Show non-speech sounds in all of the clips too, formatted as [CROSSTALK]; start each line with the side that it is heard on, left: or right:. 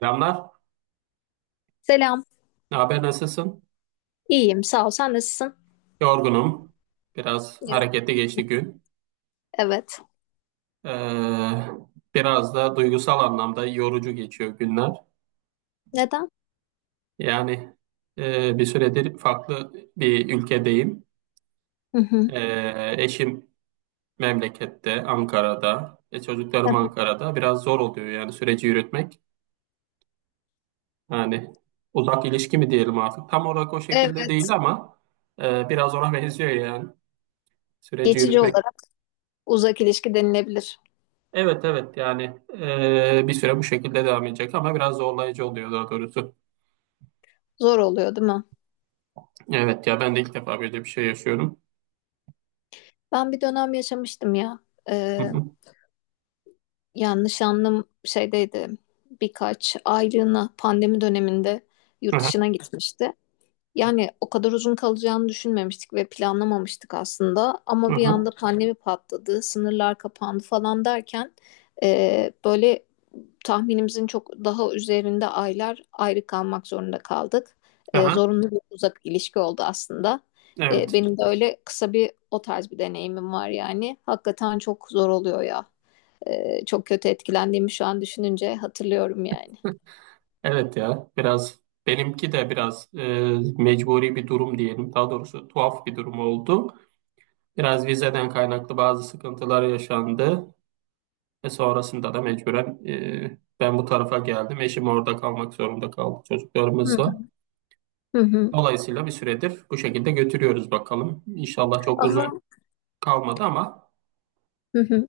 right: Selamlar.
left: Selam.
right: Ne haber? Nasılsın?
left: İyiyim, sağ ol. Sen nasılsın?
right: Yorgunum. Biraz
left: Ya.
right: hareketli geçti gün.
left: Evet.
right: Ee, Biraz da duygusal anlamda yorucu geçiyor günler.
left: Neden?
right: Yani bir süredir farklı bir ülkedeyim.
left: Hı hı.
right: Eşim memlekette, Ankara'da. Çocuklarım
left: [LAUGHS]
right: Ankara'da. Biraz zor oluyor yani süreci yürütmek. Yani uzak ilişki mi diyelim artık? Tam olarak o şekilde değil
left: Evet.
right: ama biraz ona benziyor yani süreci
left: Geçici
right: yürütmek.
left: olarak uzak ilişki denilebilir.
right: Evet, evet, yani bir süre bu şekilde devam edecek ama biraz zorlayıcı oluyor daha doğrusu.
left: Zor oluyor, değil mi?
right: Evet ya, ben de ilk defa böyle bir şey yaşıyorum.
left: Ben bir dönem yaşamıştım ya.
right: Hı
left: Ee,
right: hı.
left: yani nişanlım şeydeydi. Birkaç aylığına pandemi döneminde yurt
right: Aha,
left: dışına gitmişti. Yani o kadar uzun kalacağını düşünmemiştik ve planlamamıştık aslında. Ama bir
right: aha,
left: anda pandemi patladı, sınırlar kapandı falan derken böyle tahminimizin çok daha üzerinde aylar ayrı kalmak zorunda kaldık.
right: aha.
left: Zorunlu bir uzak ilişki oldu aslında.
right: Evet.
left: Benim de öyle kısa bir o tarz bir deneyimim var yani. Hakikaten çok zor oluyor ya. Çok kötü etkilendiğimi şu an düşününce hatırlıyorum yani.
right: Evet ya, biraz benimki de biraz mecburi bir durum diyelim. Daha doğrusu tuhaf bir durum oldu. Biraz vizeden kaynaklı bazı sıkıntılar yaşandı. Ve sonrasında da mecburen ben bu tarafa geldim. Eşim orada kalmak zorunda kaldı
left: Hı
right: çocuklarımızla.
left: hı. Hı. Hı.
right: Dolayısıyla bir süredir bu şekilde götürüyoruz bakalım. İnşallah çok
left: Ama
right: uzun kalmadı ama
left: hı hı.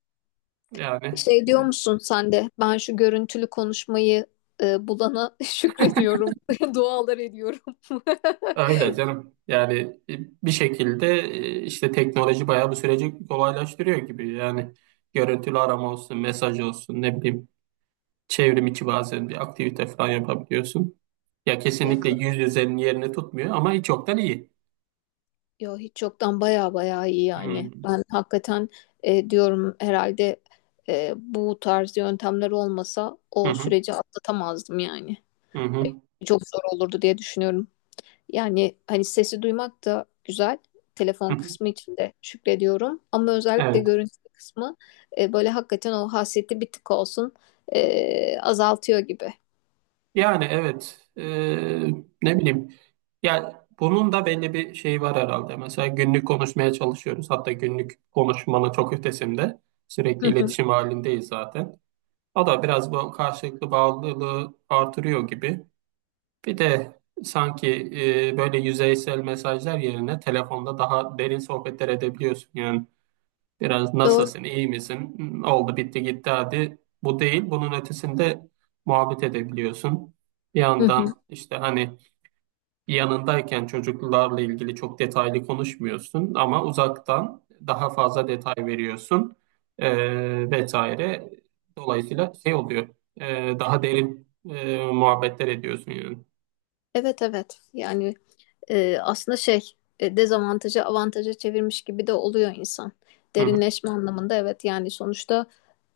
right: yani
left: Şey diyor
right: e,
left: musun sen de? Ben şu görüntülü konuşmayı bulana [LAUGHS] şükrediyorum. [LAUGHS] Dualar ediyorum. [LAUGHS]
right: öyle canım. Yani bir şekilde işte teknoloji bayağı bu süreci kolaylaştırıyor gibi. Yani görüntülü arama olsun, mesaj olsun, ne bileyim, çevrim içi bazen bir aktivite falan yapabiliyorsun. Ya
left: Ya,
right: kesinlikle yüz yüzenin yerini tutmuyor ama hiç yoktan iyi.
left: yo, hiç yoktan baya baya iyi yani.
right: Hmm.
left: Ben hakikaten diyorum herhalde bu tarz yöntemler olmasa
right: Hı
left: o
right: hı,
left: süreci atlatamazdım yani.
right: hı hı,
left: Çok zor olurdu diye düşünüyorum. Yani hani sesi duymak da güzel. Telefon
right: hı hı.
left: kısmı için de şükrediyorum. Ama özellikle
right: Evet.
left: görüntü kısmı böyle hakikaten o hasreti bir tık olsun azaltıyor gibi.
right: Yani evet. Ne bileyim. Yani bunun da belli bir şeyi var herhalde. Mesela günlük konuşmaya çalışıyoruz. Hatta günlük konuşmanın çok ötesinde.
left: Hı
right: Sürekli
left: hı.
right: iletişim halindeyiz zaten. O da biraz bu karşılıklı bağlılığı artırıyor gibi. Bir de sanki böyle yüzeysel mesajlar yerine telefonda daha derin sohbetler edebiliyorsun. Yani biraz
left: Doğru.
right: nasılsın, iyi misin? Hmm, oldu, bitti, gitti hadi. Bu değil. Bunun ötesinde muhabbet edebiliyorsun. Bir
left: Hı hı.
right: yandan işte hani yanındayken çocuklarla ilgili çok detaylı konuşmuyorsun ama uzaktan daha fazla detay veriyorsun, vesaire. Dolayısıyla şey oluyor, daha derin muhabbetler ediyorsun yani.
left: Evet, evet. Yani aslında şey dezavantajı avantaja çevirmiş gibi de oluyor insan.
right: Hı hı,
left: Derinleşme anlamında evet yani sonuçta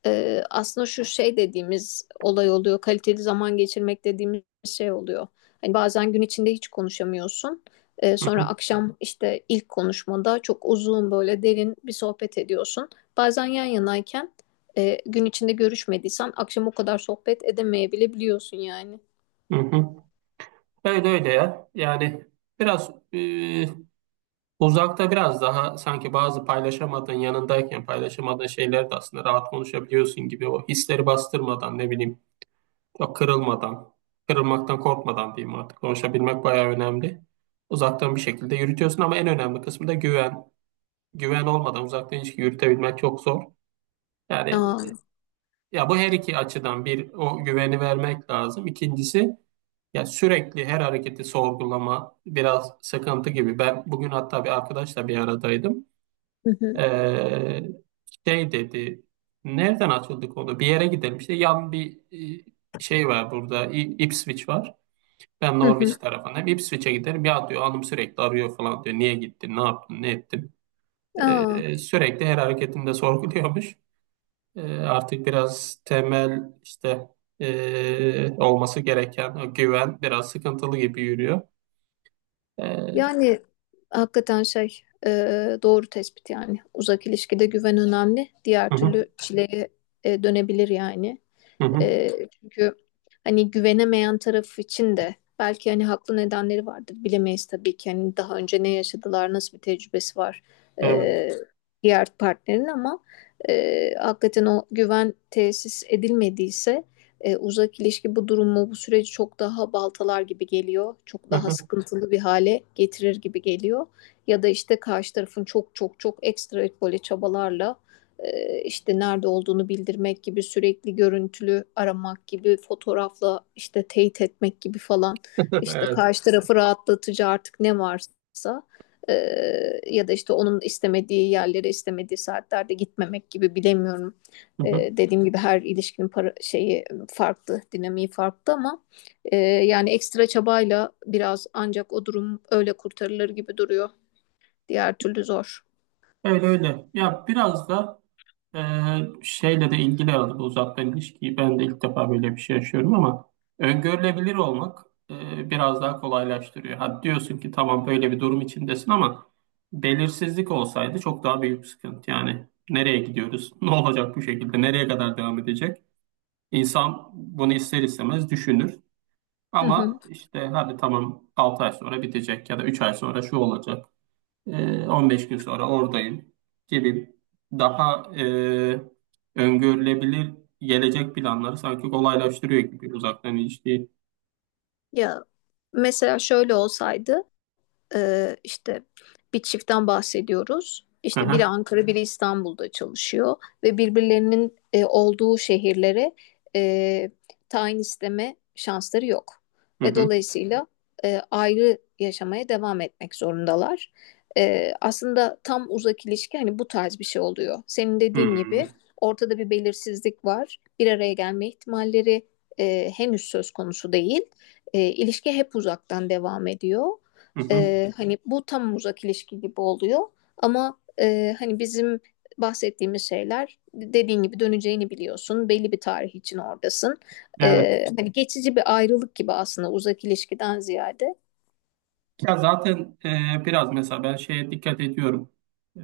left: aslında şu şey dediğimiz olay oluyor. Kaliteli zaman geçirmek dediğimiz şey oluyor. Hani bazen gün içinde hiç konuşamıyorsun.
right: hı
left: Sonra
right: hı,
left: akşam işte ilk konuşmada çok uzun böyle derin bir sohbet ediyorsun. Bazen yan yanayken gün içinde görüşmediysen akşam o kadar sohbet edemeyebiliyorsun yani.
right: hı hı. Öyle öyle ya. Yani biraz uzakta biraz daha sanki bazı paylaşamadığın yanındayken paylaşamadığın şeyleri de aslında rahat konuşabiliyorsun gibi, o hisleri bastırmadan, ne bileyim. Ya kırılmadan, kırılmaktan korkmadan diyeyim artık. Konuşabilmek bayağı önemli. Uzaktan bir şekilde yürütüyorsun ama en önemli kısmı da güven. Güven olmadan uzaktan ilişki yürütebilmek çok zor. Yani
left: Aa.
right: ya, bu her iki açıdan bir o güveni vermek lazım. İkincisi, ya sürekli her hareketi sorgulama biraz sıkıntı gibi. Ben bugün hatta bir arkadaşla bir aradaydım.
left: Hı hı.
right: Ee, Şey dedi. Nereden açıldık onu? Bir yere gidelim. İşte yan bir e, şey var burada. Ipswich var. Ben
left: Hı hı.
right: Norwich tarafındayım. Ipswich'e giderim. Ya diyor, hanım sürekli arıyor falan diyor. Niye gittin? Ne yaptın? Ne ettin?
left: Aa.
right: Sürekli her hareketinde sorguluyormuş. Artık biraz temel işte olması gereken o güven biraz sıkıntılı gibi yürüyor. Ee,
left: Yani hakikaten şey doğru tespit yani. Uzak ilişkide güven önemli. Diğer
right: hı hı,
left: türlü çileye dönebilir yani.
right: hı hı,
left: E, Çünkü hani güvenemeyen taraf için de belki hani haklı nedenleri vardır. Bilemeyiz tabii ki hani daha önce ne yaşadılar, nasıl bir tecrübesi var
right: evet.
left: e, diğer partnerin ama hakikaten o güven tesis edilmediyse uzak ilişki bu durumu, bu süreci çok daha baltalar gibi geliyor. Çok daha
right: [LAUGHS]
left: sıkıntılı bir hale getirir gibi geliyor. Ya da işte karşı tarafın çok çok çok ekstra böyle çabalarla işte nerede olduğunu bildirmek gibi, sürekli görüntülü aramak gibi, fotoğrafla işte teyit etmek gibi falan, işte
right: Evet.
left: karşı tarafı rahatlatıcı artık ne varsa, e, ya da işte onun istemediği yerlere istemediği saatlerde gitmemek gibi, bilemiyorum.
right: Hı hı.
left: Dediğim gibi her ilişkinin para, şeyi farklı, dinamiği farklı ama yani ekstra çabayla biraz ancak o durum öyle kurtarılır gibi duruyor. Diğer türlü zor.
right: Öyle öyle. Ya biraz da Ee, şeyle de ilgili aldı bu uzaktan ilişkiyi. Ben de ilk defa böyle bir şey yaşıyorum ama öngörülebilir olmak biraz daha kolaylaştırıyor. Ha diyorsun ki tamam, böyle bir durum içindesin ama belirsizlik olsaydı çok daha büyük sıkıntı. Yani nereye gidiyoruz? [LAUGHS] Ne olacak bu şekilde? Nereye kadar devam edecek? İnsan bunu ister istemez düşünür.
left: Hı hı.
right: Ama işte hadi tamam, 6 ay sonra bitecek ya da 3 ay sonra şu olacak. E, 15 gün sonra oradayım gibi, daha öngörülebilir gelecek planları sanki kolaylaştırıyor gibi uzaktan ilişki.
left: Ya mesela şöyle olsaydı işte bir çiftten bahsediyoruz.
right: Hı
left: İşte biri
right: hı,
left: Ankara, biri İstanbul'da çalışıyor ve birbirlerinin olduğu şehirlere e, tayin isteme şansları yok.
right: hı
left: Ve
right: hı,
left: dolayısıyla ayrı yaşamaya devam etmek zorundalar. Aslında tam uzak ilişki hani bu tarz bir şey oluyor. Senin
right: hı
left: dediğin
right: hı,
left: gibi ortada bir belirsizlik var. Bir araya gelme ihtimalleri henüz söz konusu değil. İlişki hep uzaktan devam ediyor,
right: hı hı.
left: hani bu tam uzak ilişki gibi oluyor ama hani bizim bahsettiğimiz şeyler dediğin gibi döneceğini biliyorsun. Belli bir tarih için oradasın.
right: Evet.
left: Hani geçici bir ayrılık gibi aslında uzak ilişkiden ziyade.
right: Ya zaten biraz mesela ben şeye dikkat ediyorum. E,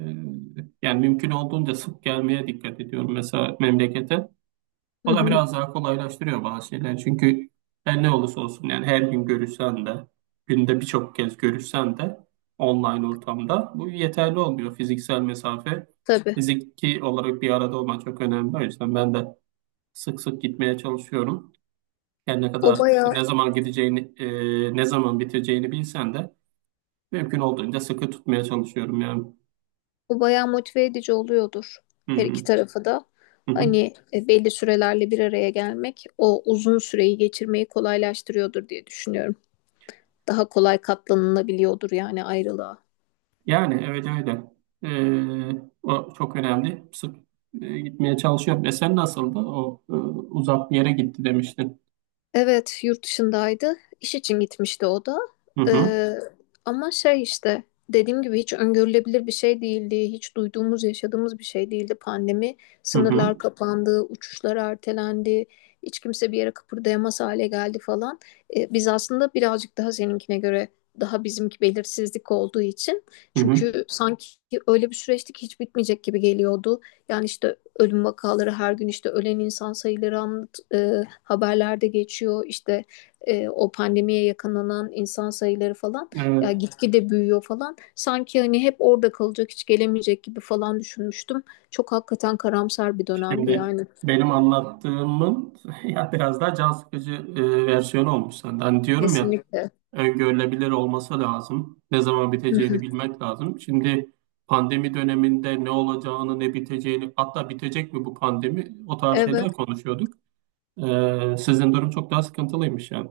right: Yani mümkün olduğunca sık gelmeye dikkat ediyorum mesela memlekete.
left: Hı
right: O da
left: hı,
right: biraz daha kolaylaştırıyor bazı şeyler. Çünkü her ne olursa olsun, yani her gün görüşsen de günde birçok kez görüşsen de online ortamda bu yeterli olmuyor. Fiziksel mesafe,
left: tabii.
right: fiziki olarak bir arada olmak çok önemli. O yüzden ben de sık sık gitmeye çalışıyorum. Yani ne
left: O
right: kadar işte
left: bayağı
right: ne zaman gideceğini, ne zaman biteceğini bilsen de mümkün olduğunca sıkı tutmaya çalışıyorum yani.
left: o bayağı motive edici oluyordur
right: Hı
left: her iki
right: hı.
left: tarafı da.
right: Hı hı.
left: Hani belli sürelerle bir araya gelmek o uzun süreyi geçirmeyi kolaylaştırıyordur diye düşünüyorum. Daha kolay katlanılabiliyordur yani ayrılığa.
right: Yani öyle öyle. O çok önemli. Sık gitmeye çalışıyorum. E sen nasıldı? O uzak bir yere gitti demiştin.
left: Evet, yurt dışındaydı. İş için gitmişti o da.
right: Hı hı.
left: Ee, Ama şey işte dediğim gibi hiç öngörülebilir bir şey değildi. Hiç duyduğumuz, yaşadığımız bir şey değildi. Pandemi,
right: Hı
left: sınırlar
right: hı.
left: kapandı, uçuşlar ertelendi. Hiç kimse bir yere kıpırdayamaz hale geldi falan. Biz aslında birazcık daha seninkine göre daha bizimki belirsizlik olduğu için.
right: Hı hı.
left: Çünkü sanki öyle bir süreçti ki hiç bitmeyecek gibi geliyordu. Yani işte ölüm vakaları her gün, işte ölen insan sayıları haberlerde geçiyor işte, o pandemiye yakalanan insan sayıları falan ya
right: Evet.
left: gitgide büyüyor falan, sanki hani hep orada kalacak hiç gelemeyecek gibi falan düşünmüştüm. Çok hakikaten karamsar bir dönemdi
right: Şimdi
left: yani.
right: benim anlattığımın [LAUGHS] ya biraz daha can sıkıcı versiyonu olmuş senden. Hani diyorum ya,
left: Kesinlikle.
right: öngörülebilir olması lazım. Ne zaman
left: Hı hı.
right: biteceğini bilmek lazım. Şimdi pandemi döneminde ne olacağını, ne biteceğini, hatta bitecek mi bu pandemi, o tarz
left: Evet.
right: şeyler konuşuyorduk. Sizin durum çok daha sıkıntılıymış yani.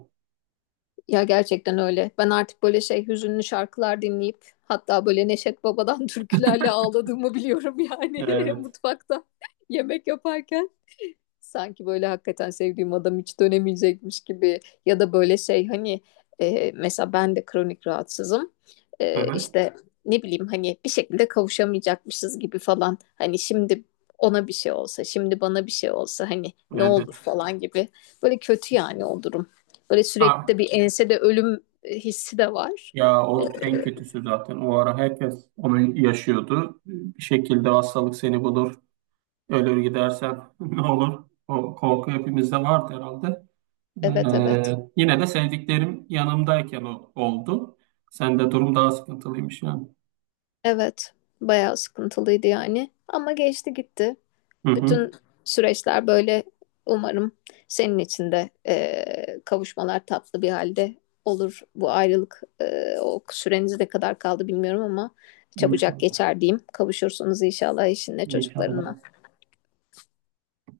left: Ya gerçekten öyle. Ben artık böyle şey, hüzünlü şarkılar dinleyip hatta böyle Neşet Baba'dan türkülerle ağladığımı biliyorum yani, [LAUGHS]
right: Evet.
left: mutfakta yemek yaparken. Sanki böyle hakikaten sevdiğim adam hiç dönemeyecekmiş gibi, ya da böyle şey hani, mesela ben de kronik rahatsızım.
right: Hı-hı.
left: İşte ne bileyim hani bir şekilde kavuşamayacakmışız gibi falan. Hani şimdi ona bir şey olsa, şimdi bana bir şey olsa hani ne olur
right: Evet.
left: falan gibi. Böyle kötü yani o durum. Böyle sürekli
right: Ah,
left: de bir ensede ölüm hissi de var.
right: ya
left: E,
right: o en kötüsü zaten. O ara herkes onu yaşıyordu. Bir şekilde hastalık seni bulur. Ölür gidersen [LAUGHS] ne olur? O korku hepimizde vardı herhalde.
left: evet, evet.
right: Yine de sevdiklerim yanımdayken o, oldu. Sende durum daha sıkıntılıymış yani.
left: Evet. Bayağı sıkıntılıydı yani. Ama geçti gitti.
right: Hı-hı.
left: Bütün süreçler böyle, umarım senin için de kavuşmalar tatlı bir halde olur. Bu ayrılık, o süreniz ne kadar kaldı bilmiyorum ama çabucak
right: İnşallah.
left: geçer diyeyim. Kavuşursunuz inşallah eşinle çocuklarınla.
right: İnşallah.